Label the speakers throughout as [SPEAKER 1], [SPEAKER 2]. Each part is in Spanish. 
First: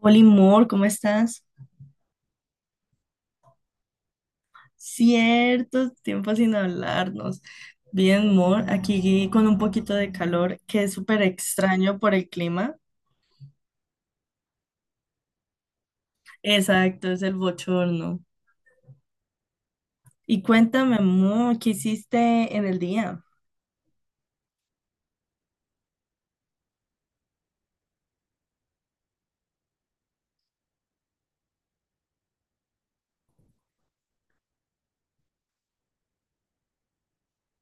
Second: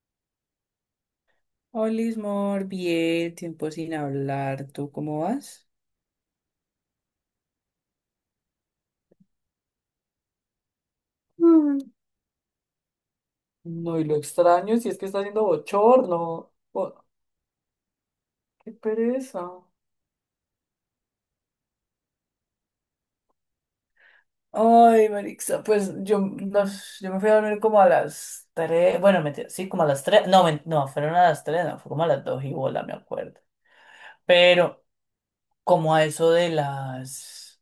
[SPEAKER 1] Oli Mor, ¿cómo estás?
[SPEAKER 2] Olis, mor, bien, tiempo sin hablar. ¿Tú cómo vas?
[SPEAKER 1] Cierto tiempo sin hablarnos. Bien, Mor, aquí con un poquito de calor, que es súper
[SPEAKER 2] Mm.
[SPEAKER 1] extraño por el clima.
[SPEAKER 2] No, y lo extraño si es que está haciendo bochorno. Oh,
[SPEAKER 1] Exacto, es el bochorno.
[SPEAKER 2] qué pereza.
[SPEAKER 1] Y cuéntame, Mor, ¿qué hiciste en el día?
[SPEAKER 2] Ay, Marixa, pues yo me fui a dormir como a las tres, bueno, mentira, sí, como a las 3, no, no, fueron a las 3, no, fue como a las 2 y bola, me acuerdo. Pero como a eso de las,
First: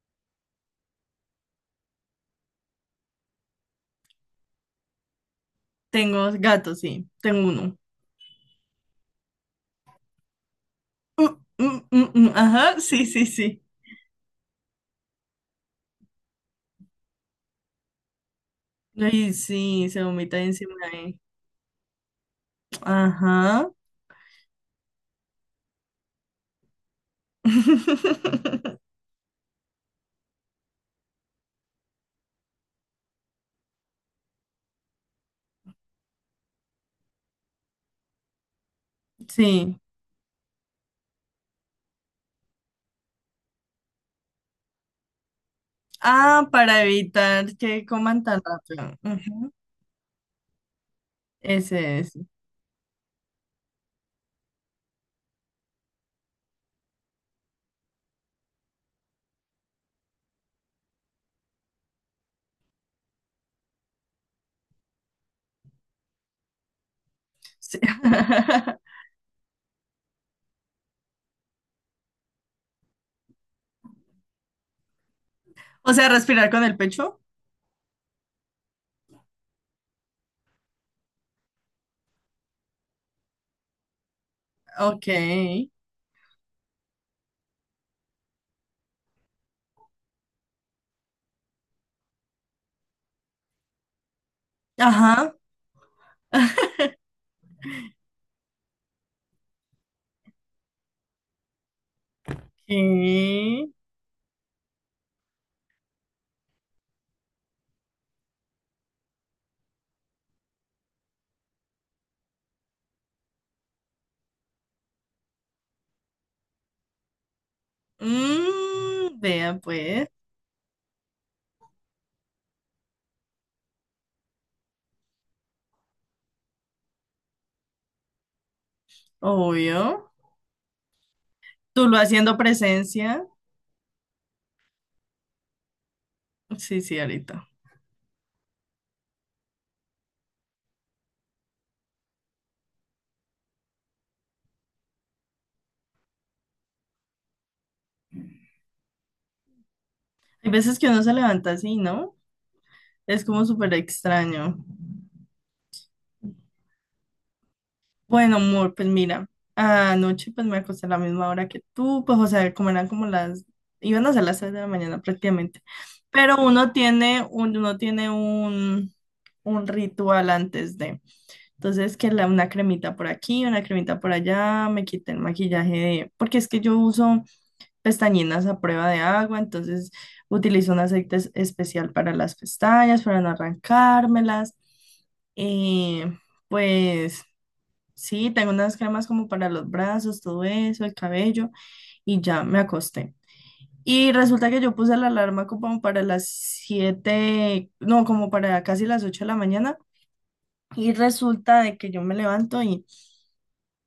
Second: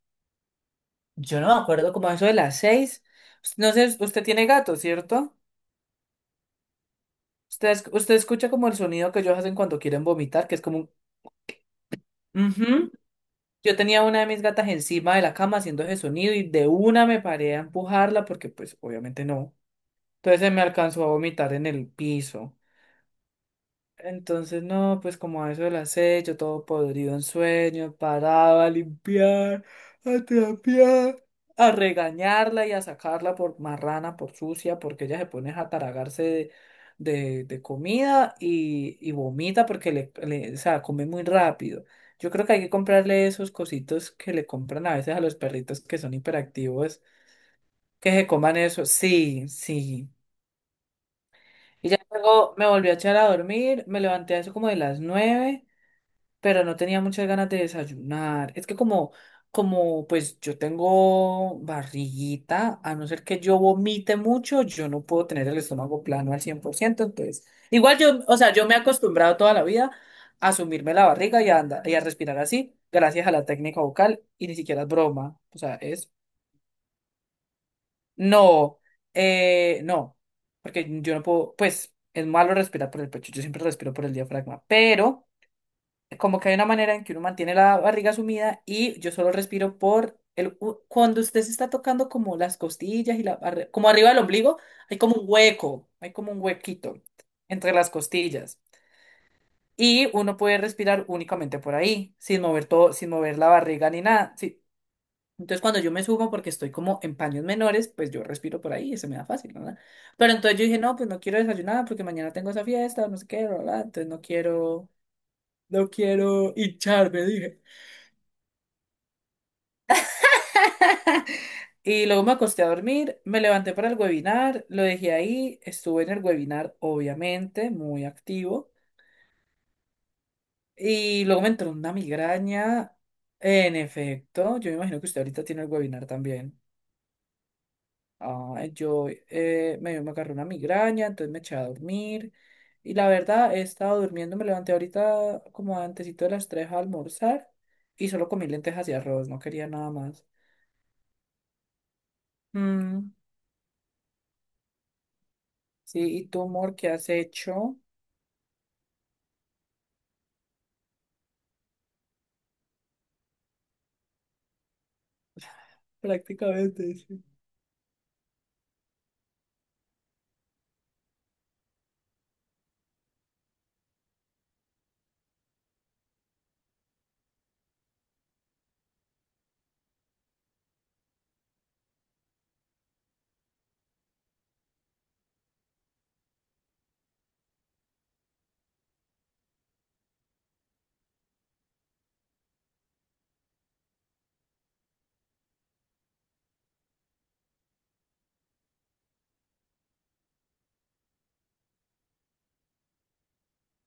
[SPEAKER 2] yo no me acuerdo, como a eso de las 6, no sé, usted tiene gato, ¿cierto?
[SPEAKER 1] Tengo gatos, sí, tengo
[SPEAKER 2] Usted,
[SPEAKER 1] uno.
[SPEAKER 2] es- usted escucha como el sonido que ellos hacen cuando quieren vomitar, que es como un.
[SPEAKER 1] Mm, mm, mm, ajá,
[SPEAKER 2] Ujú.
[SPEAKER 1] sí, sí, sí.
[SPEAKER 2] Yo tenía una de mis gatas encima de la cama haciendo ese sonido y de una me paré a empujarla porque pues obviamente
[SPEAKER 1] Ay,
[SPEAKER 2] no.
[SPEAKER 1] sí, se vomita
[SPEAKER 2] Entonces se me
[SPEAKER 1] encima de
[SPEAKER 2] alcanzó a
[SPEAKER 1] mí.
[SPEAKER 2] vomitar en el piso.
[SPEAKER 1] Ajá.
[SPEAKER 2] Entonces, no, pues como a eso de las seis, yo todo podrido en sueño, parado a limpiar, a trapear, a regañarla y a sacarla por marrana, por sucia, porque ella se pone a taragarse de comida y vomita
[SPEAKER 1] Sí.
[SPEAKER 2] porque o sea, come muy rápido. Yo creo que hay que comprarle esos cositos que le compran a veces a los perritos que son
[SPEAKER 1] Ah, para
[SPEAKER 2] hiperactivos,
[SPEAKER 1] evitar que
[SPEAKER 2] que
[SPEAKER 1] coman
[SPEAKER 2] se
[SPEAKER 1] tan
[SPEAKER 2] coman
[SPEAKER 1] rápido.
[SPEAKER 2] eso. Sí, sí. Y
[SPEAKER 1] Ese
[SPEAKER 2] ya
[SPEAKER 1] es.
[SPEAKER 2] luego me volví a echar a dormir, me levanté a eso como de las nueve, pero no tenía muchas ganas de desayunar. Es que como pues yo tengo barriguita, a no ser que yo vomite mucho, yo no puedo tener el estómago plano al cien por ciento, entonces,
[SPEAKER 1] Sí.
[SPEAKER 2] igual yo, o sea, yo me he acostumbrado toda la vida a sumirme la barriga y a andar, y a respirar así, gracias a la técnica vocal, y ni siquiera es broma, o sea,
[SPEAKER 1] O sea,
[SPEAKER 2] es,
[SPEAKER 1] respirar con el pecho.
[SPEAKER 2] no, no, porque yo no puedo, pues, es malo respirar por el pecho, yo siempre respiro por el diafragma,
[SPEAKER 1] Ok.
[SPEAKER 2] pero como que hay una manera en que uno mantiene la barriga sumida y yo solo respiro por cuando usted se está tocando como las costillas y como arriba del ombligo, hay como un
[SPEAKER 1] Ajá.
[SPEAKER 2] hueco, hay como un huequito entre las costillas y uno puede respirar únicamente por ahí, sin mover todo, sin mover la
[SPEAKER 1] Sí.
[SPEAKER 2] barriga ni nada. Sí. Entonces cuando yo me subo porque estoy como en paños menores, pues yo respiro por ahí y se me da fácil, ¿verdad? Pero entonces yo dije, no, pues no quiero desayunar porque mañana tengo esa fiesta, no sé qué, ¿verdad? Entonces no quiero, no quiero hincharme, dije.
[SPEAKER 1] Mm, vea pues.
[SPEAKER 2] Y luego me acosté a dormir, me levanté para el webinar, lo dejé ahí, estuve en el webinar, obviamente, muy activo.
[SPEAKER 1] Obvio.
[SPEAKER 2] Y luego me entró
[SPEAKER 1] Tú
[SPEAKER 2] una
[SPEAKER 1] lo haciendo
[SPEAKER 2] migraña.
[SPEAKER 1] presencia.
[SPEAKER 2] En efecto, yo me imagino que usted ahorita tiene el webinar también.
[SPEAKER 1] Sí, sí, ahorita.
[SPEAKER 2] Ah, yo me agarré una migraña, entonces me eché a dormir. Y la verdad, he estado durmiendo, me levanté ahorita como antesito de las 3 a almorzar y solo comí lentejas y arroz, no quería nada más.
[SPEAKER 1] Hay veces que uno se levanta así, ¿no?
[SPEAKER 2] Mm,
[SPEAKER 1] Es como súper extraño.
[SPEAKER 2] sí, ¿y tú, amor, qué has hecho?
[SPEAKER 1] Bueno, amor, pues mira, anoche pues me acosté a la misma hora que tú, pues o sea, como eran como las, iban a ser las 3 de la mañana prácticamente, pero uno
[SPEAKER 2] Prácticamente, sí.
[SPEAKER 1] tiene un, uno tiene un, un ritual antes de, entonces que la, una cremita por aquí, una cremita por allá, me quité el maquillaje de, porque es que yo uso pestañinas a prueba de agua, entonces utilizo un aceite especial para las pestañas, para no arrancármelas, eh, pues. Sí, tengo unas cremas como para los brazos, todo eso, el cabello, y ya me acosté. Y resulta que yo puse la alarma como para las 7, no, como para casi las 8 de la mañana. Y resulta de que yo me levanto y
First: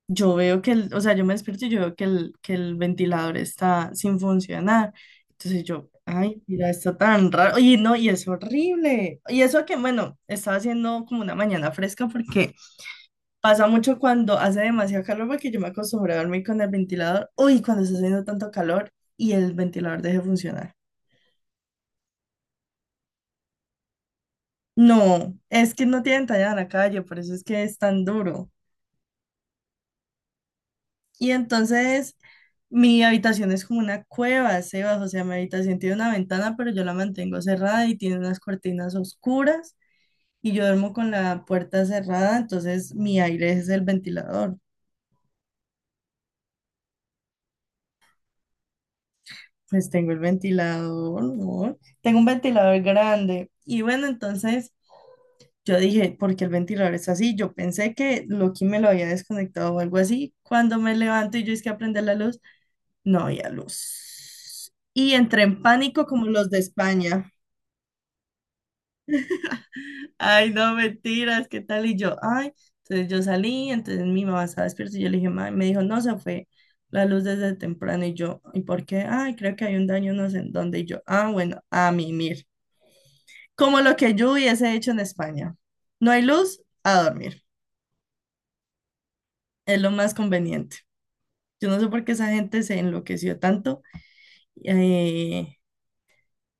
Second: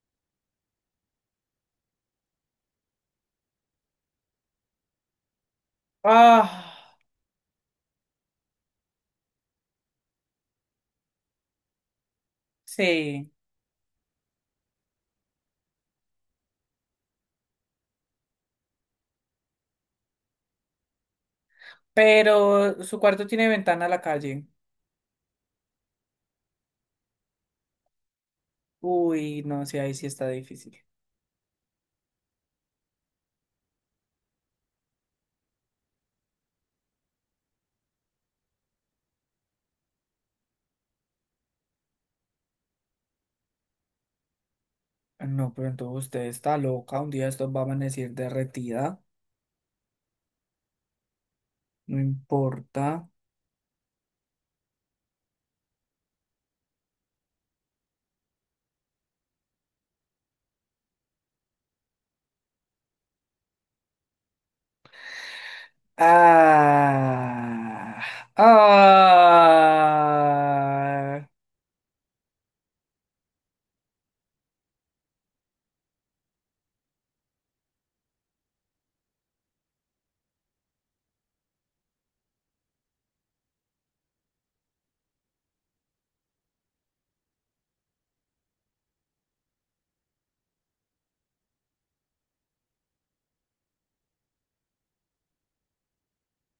[SPEAKER 1] yo veo que, el, o sea, yo me despierto y yo veo que el ventilador está sin funcionar. Entonces yo, ay, mira,
[SPEAKER 2] Ah,
[SPEAKER 1] está tan raro. Y no, y es horrible. Y eso que, bueno, estaba haciendo como una mañana fresca porque
[SPEAKER 2] sí.
[SPEAKER 1] pasa mucho cuando hace demasiado calor porque yo me acostumbré a dormir con el ventilador. Uy, cuando está haciendo tanto calor y el ventilador deje de funcionar.
[SPEAKER 2] Pero su cuarto tiene ventana a la calle.
[SPEAKER 1] No, es que no tienen talla en la calle, por eso es que es tan duro.
[SPEAKER 2] Uy, no, sí, ahí sí está difícil.
[SPEAKER 1] Y entonces mi habitación es como una cueva, Sebas, o sea, mi habitación tiene una ventana, pero yo la mantengo cerrada y tiene unas cortinas oscuras y yo duermo con la puerta cerrada, entonces mi aire es el ventilador.
[SPEAKER 2] No, pero entonces usted está loca. Un día esto va a amanecer derretida.
[SPEAKER 1] Pues tengo el ventilador, ¿no?
[SPEAKER 2] No
[SPEAKER 1] Tengo un ventilador
[SPEAKER 2] importa.
[SPEAKER 1] grande. Y bueno, entonces yo dije, ¿por qué el ventilador es así? Yo pensé que Loki me lo había desconectado o algo así. Cuando me levanto y yo es que aprender la luz, no había luz. Y entré en pánico como los de España.
[SPEAKER 2] Ah,
[SPEAKER 1] Ay, no,
[SPEAKER 2] ah.
[SPEAKER 1] mentiras, ¿qué tal? Y yo, ay, entonces yo salí, entonces mi mamá estaba despierta y yo le dije, mamá, me dijo, no, se fue la luz desde temprano. Y yo, ¿y por qué? Ay, creo que hay un daño, no sé en dónde. Y yo, ah, bueno, a mimir. Como lo que yo hubiese hecho en España. No hay luz, a dormir. Es lo más conveniente. Yo no sé por qué esa gente se enloqueció tanto, eh,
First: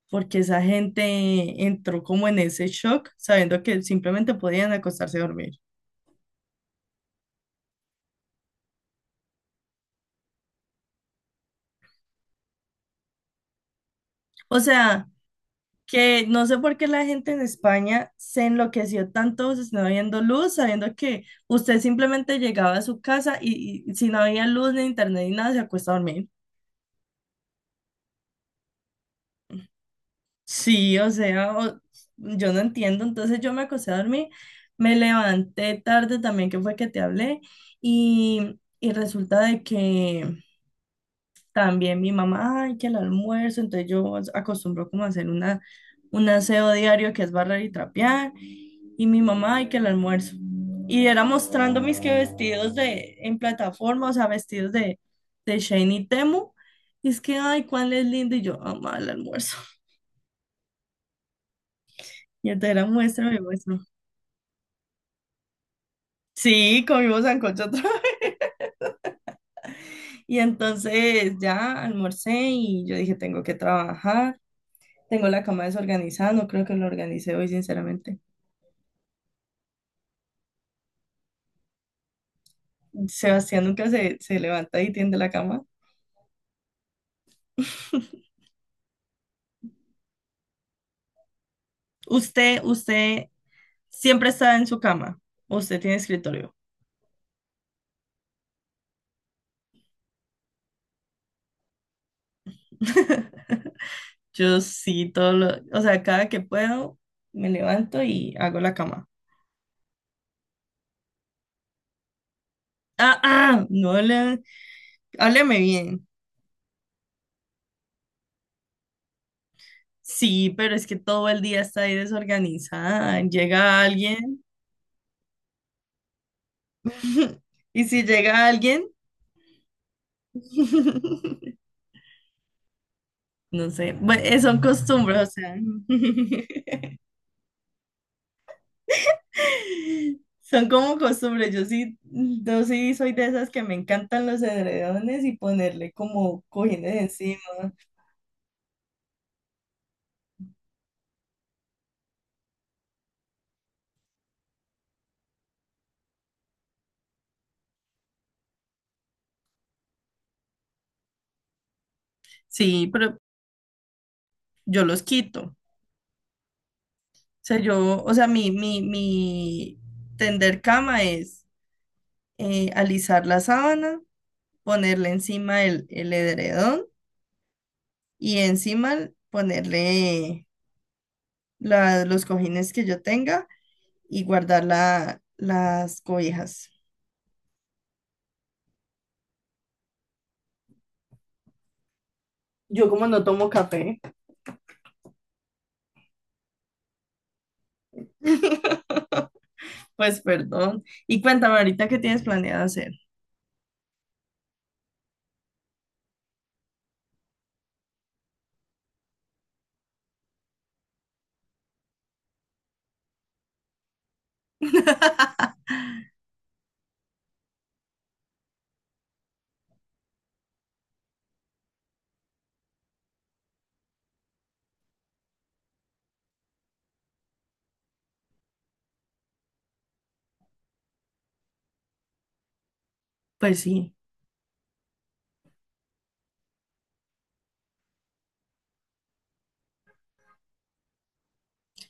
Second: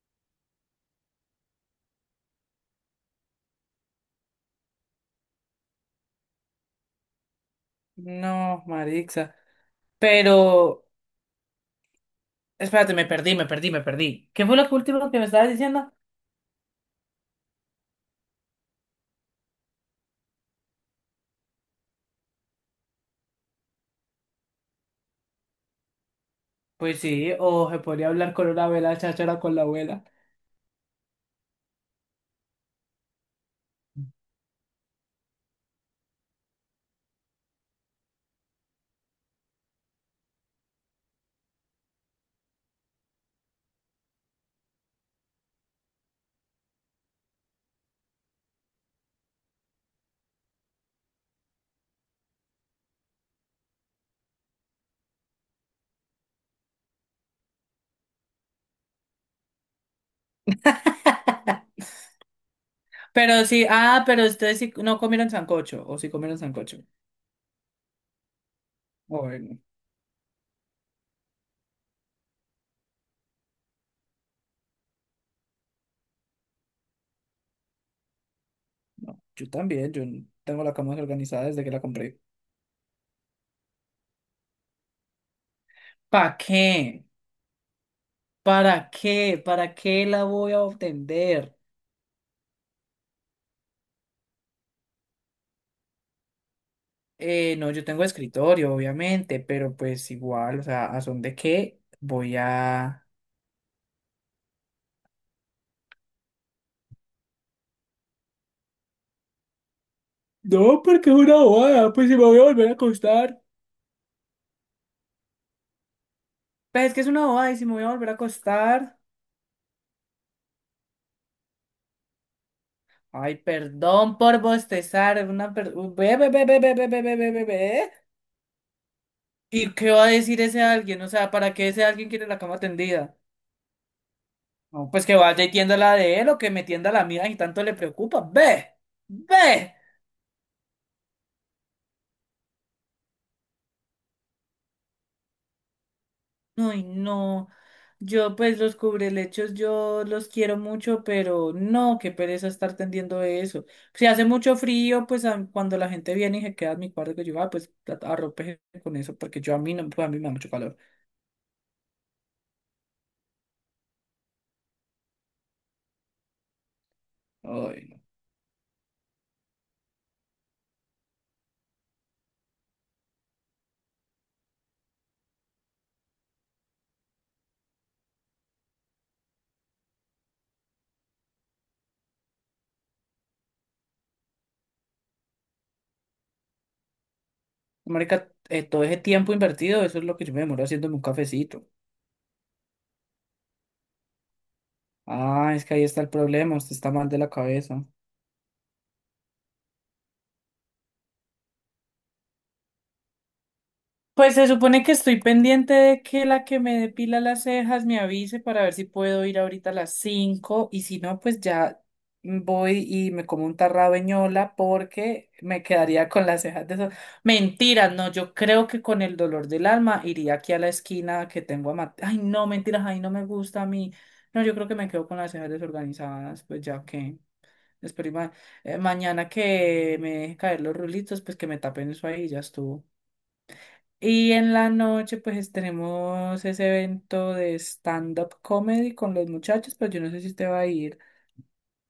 [SPEAKER 1] porque esa gente entró como en ese shock, sabiendo que simplemente podían acostarse a dormir.
[SPEAKER 2] No, Marixa. Pero, espérate, me perdí, me perdí, me perdí. ¿Qué fue
[SPEAKER 1] O
[SPEAKER 2] lo que
[SPEAKER 1] sea,
[SPEAKER 2] último que me estabas diciendo?
[SPEAKER 1] que no sé por qué la gente en España se enloqueció tanto si no habiendo luz, sabiendo que usted simplemente llegaba a su casa y si no había luz ni internet ni nada, se acuesta a dormir.
[SPEAKER 2] Pues sí, o se podría hablar con una abuela cháchara con la abuela.
[SPEAKER 1] Sí, o sea, yo no entiendo. Entonces yo me acosté a dormir, me levanté tarde también, que fue que te hablé, y resulta de que también mi mamá, ay, que el almuerzo, entonces yo acostumbro como a hacer una, un aseo diario que es barrer y trapear, y mi mamá, ay, que el almuerzo. Y era mostrando mis que vestidos en plataforma, o sea, vestidos de Shane y Temu, y es que, ay, cuál es lindo, y yo, mamá, el almuerzo. Y entonces era muestra, me
[SPEAKER 2] Pero sí,
[SPEAKER 1] muestra.
[SPEAKER 2] ah, pero ustedes sí no comieron sancocho, o sí comieron sancocho.
[SPEAKER 1] Sí, comimos sancocho otra vez.
[SPEAKER 2] Bueno,
[SPEAKER 1] Y entonces ya almorcé y yo dije, tengo que trabajar. Tengo la cama desorganizada, no creo que lo organice hoy, sinceramente.
[SPEAKER 2] no, yo también, yo tengo la cama organizada desde que la compré.
[SPEAKER 1] Sebastián nunca se levanta y tiende la cama.
[SPEAKER 2] ¿Para qué? ¿Para qué? ¿Para qué la voy a obtener?
[SPEAKER 1] Usted siempre está en su cama. ¿O Usted tiene escritorio.
[SPEAKER 2] No, yo tengo escritorio, obviamente, pero pues igual, o sea, ¿a son de qué voy a...?
[SPEAKER 1] Yo sí, todo lo, o sea, cada que puedo me levanto y hago la cama.
[SPEAKER 2] No, porque es una bobada, pues si me voy a volver a
[SPEAKER 1] Ah,
[SPEAKER 2] acostar.
[SPEAKER 1] ah, no le, hábleme bien.
[SPEAKER 2] Pues es que es una bobada y si me voy a volver a acostar.
[SPEAKER 1] Sí, pero es que todo el día está ahí desorganizada.
[SPEAKER 2] Ay,
[SPEAKER 1] Llega
[SPEAKER 2] perdón por
[SPEAKER 1] alguien
[SPEAKER 2] bostezar. Una per... Ve, ve, ve, ve, ve, ve, ve, ve, ve, ve,
[SPEAKER 1] y
[SPEAKER 2] ve.
[SPEAKER 1] si llega alguien,
[SPEAKER 2] ¿Y qué va a decir ese alguien? O sea, ¿para qué ese alguien quiere la cama tendida?
[SPEAKER 1] no sé, bueno, son
[SPEAKER 2] No, pues que
[SPEAKER 1] costumbres, o
[SPEAKER 2] vaya y
[SPEAKER 1] sea,
[SPEAKER 2] tienda la de él o que me tienda la mía y tanto le preocupa. ¡Ve! ¡Ve!
[SPEAKER 1] son como costumbres. Yo sí, yo sí soy de esas que me encantan los edredones y ponerle como
[SPEAKER 2] Ay,
[SPEAKER 1] cojines encima.
[SPEAKER 2] no. Yo, pues, los cubrelechos, yo los quiero mucho, pero no, qué pereza estar tendiendo eso. Si hace mucho frío, pues cuando la gente viene y se queda en mi cuarto, que yo, ah, pues arrope con eso, porque yo a mí no, pues a mí me da mucho calor.
[SPEAKER 1] Sí, pero yo los quito. O sea,
[SPEAKER 2] Ay, no.
[SPEAKER 1] yo, o sea, mi tender cama es alisar la sábana, ponerle encima el edredón y encima ponerle los cojines que yo tenga y guardar las cobijas.
[SPEAKER 2] Marica, todo ese tiempo invertido, eso es lo que yo me demoro haciéndome un cafecito.
[SPEAKER 1] Yo como no tomo café.
[SPEAKER 2] Ah, es que ahí está el problema, usted está mal de la cabeza.
[SPEAKER 1] Pues perdón. Y cuéntame ahorita qué tienes planeado hacer.
[SPEAKER 2] Pues se supone que estoy pendiente de que la que me depila las cejas me avise para ver si puedo ir ahorita a las 5 y si no, pues ya voy y me como un tarrabeñola porque me quedaría con las cejas de esas. Mentira, no, yo creo que con el dolor del alma iría aquí a la esquina que tengo a Mateo. Ay, no, mentiras, ay, no me gusta a mí. No, yo creo que me quedo con las cejas desorganizadas, pues ya que. Espero y mañana que me deje caer los rulitos, pues que me tapen eso ahí, ya estuvo.
[SPEAKER 1] Pues sí,
[SPEAKER 2] Y en la noche, pues tenemos ese evento de stand-up comedy con los muchachos, pero yo no sé si te va a ir.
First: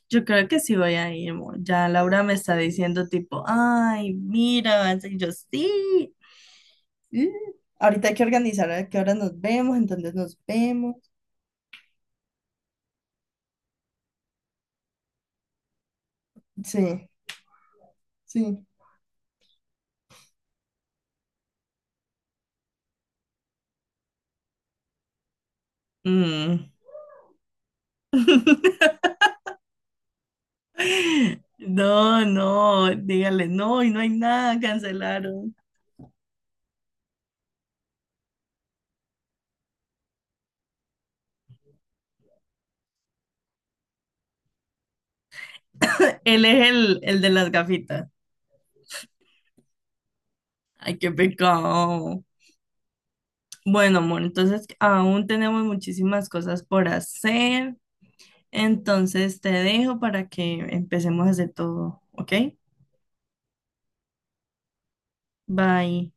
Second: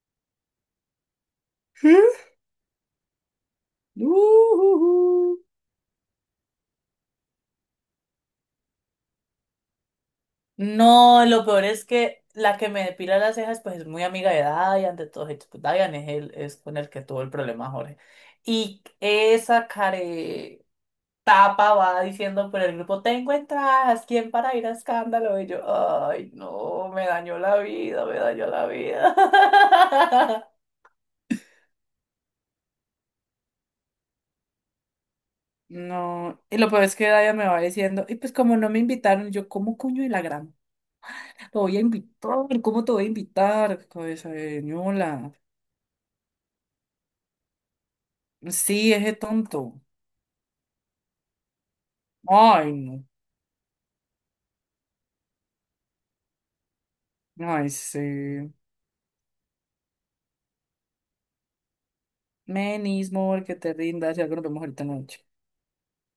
[SPEAKER 1] yo creo que sí voy a ir, amor. Ya
[SPEAKER 2] ¿Sí?
[SPEAKER 1] Laura me está diciendo tipo, ay, mira, vas a ir". Y yo
[SPEAKER 2] Ujujú.
[SPEAKER 1] sí. "Sí". Ahorita hay que organizar a qué hora nos vemos, entonces nos vemos.
[SPEAKER 2] No, lo peor es que la que me depila las cejas, pues es muy amiga de Dayan, de todos hechos. Pues Dayan es, el, es con el que
[SPEAKER 1] Sí,
[SPEAKER 2] tuvo el problema Jorge.
[SPEAKER 1] sí.
[SPEAKER 2] Y esa care. Tapa va diciendo por el grupo, tengo entradas, ¿quién para ir a escándalo? Y yo, ay,
[SPEAKER 1] Mm.
[SPEAKER 2] no, me dañó la vida, me dañó la vida.
[SPEAKER 1] No, no, dígale, no, y no hay nada, cancelaron.
[SPEAKER 2] No, y lo peor es que Daya me va diciendo, y pues como no me invitaron, yo, ¿cómo coño de la gran? Lo voy a invitar, ¿cómo te voy a invitar? Cabeza de ñola.
[SPEAKER 1] Él es el de las gafitas.
[SPEAKER 2] Sí, ese tonto.
[SPEAKER 1] Ay, qué pecado.
[SPEAKER 2] Ay, no.
[SPEAKER 1] Bueno, amor, entonces aún tenemos muchísimas cosas por
[SPEAKER 2] Ay,
[SPEAKER 1] hacer.
[SPEAKER 2] sí.
[SPEAKER 1] Entonces te dejo para que empecemos a hacer todo, ¿ok?
[SPEAKER 2] Menis, amor, que te rindas, ya que nos vemos ahorita en la noche.
[SPEAKER 1] Bye.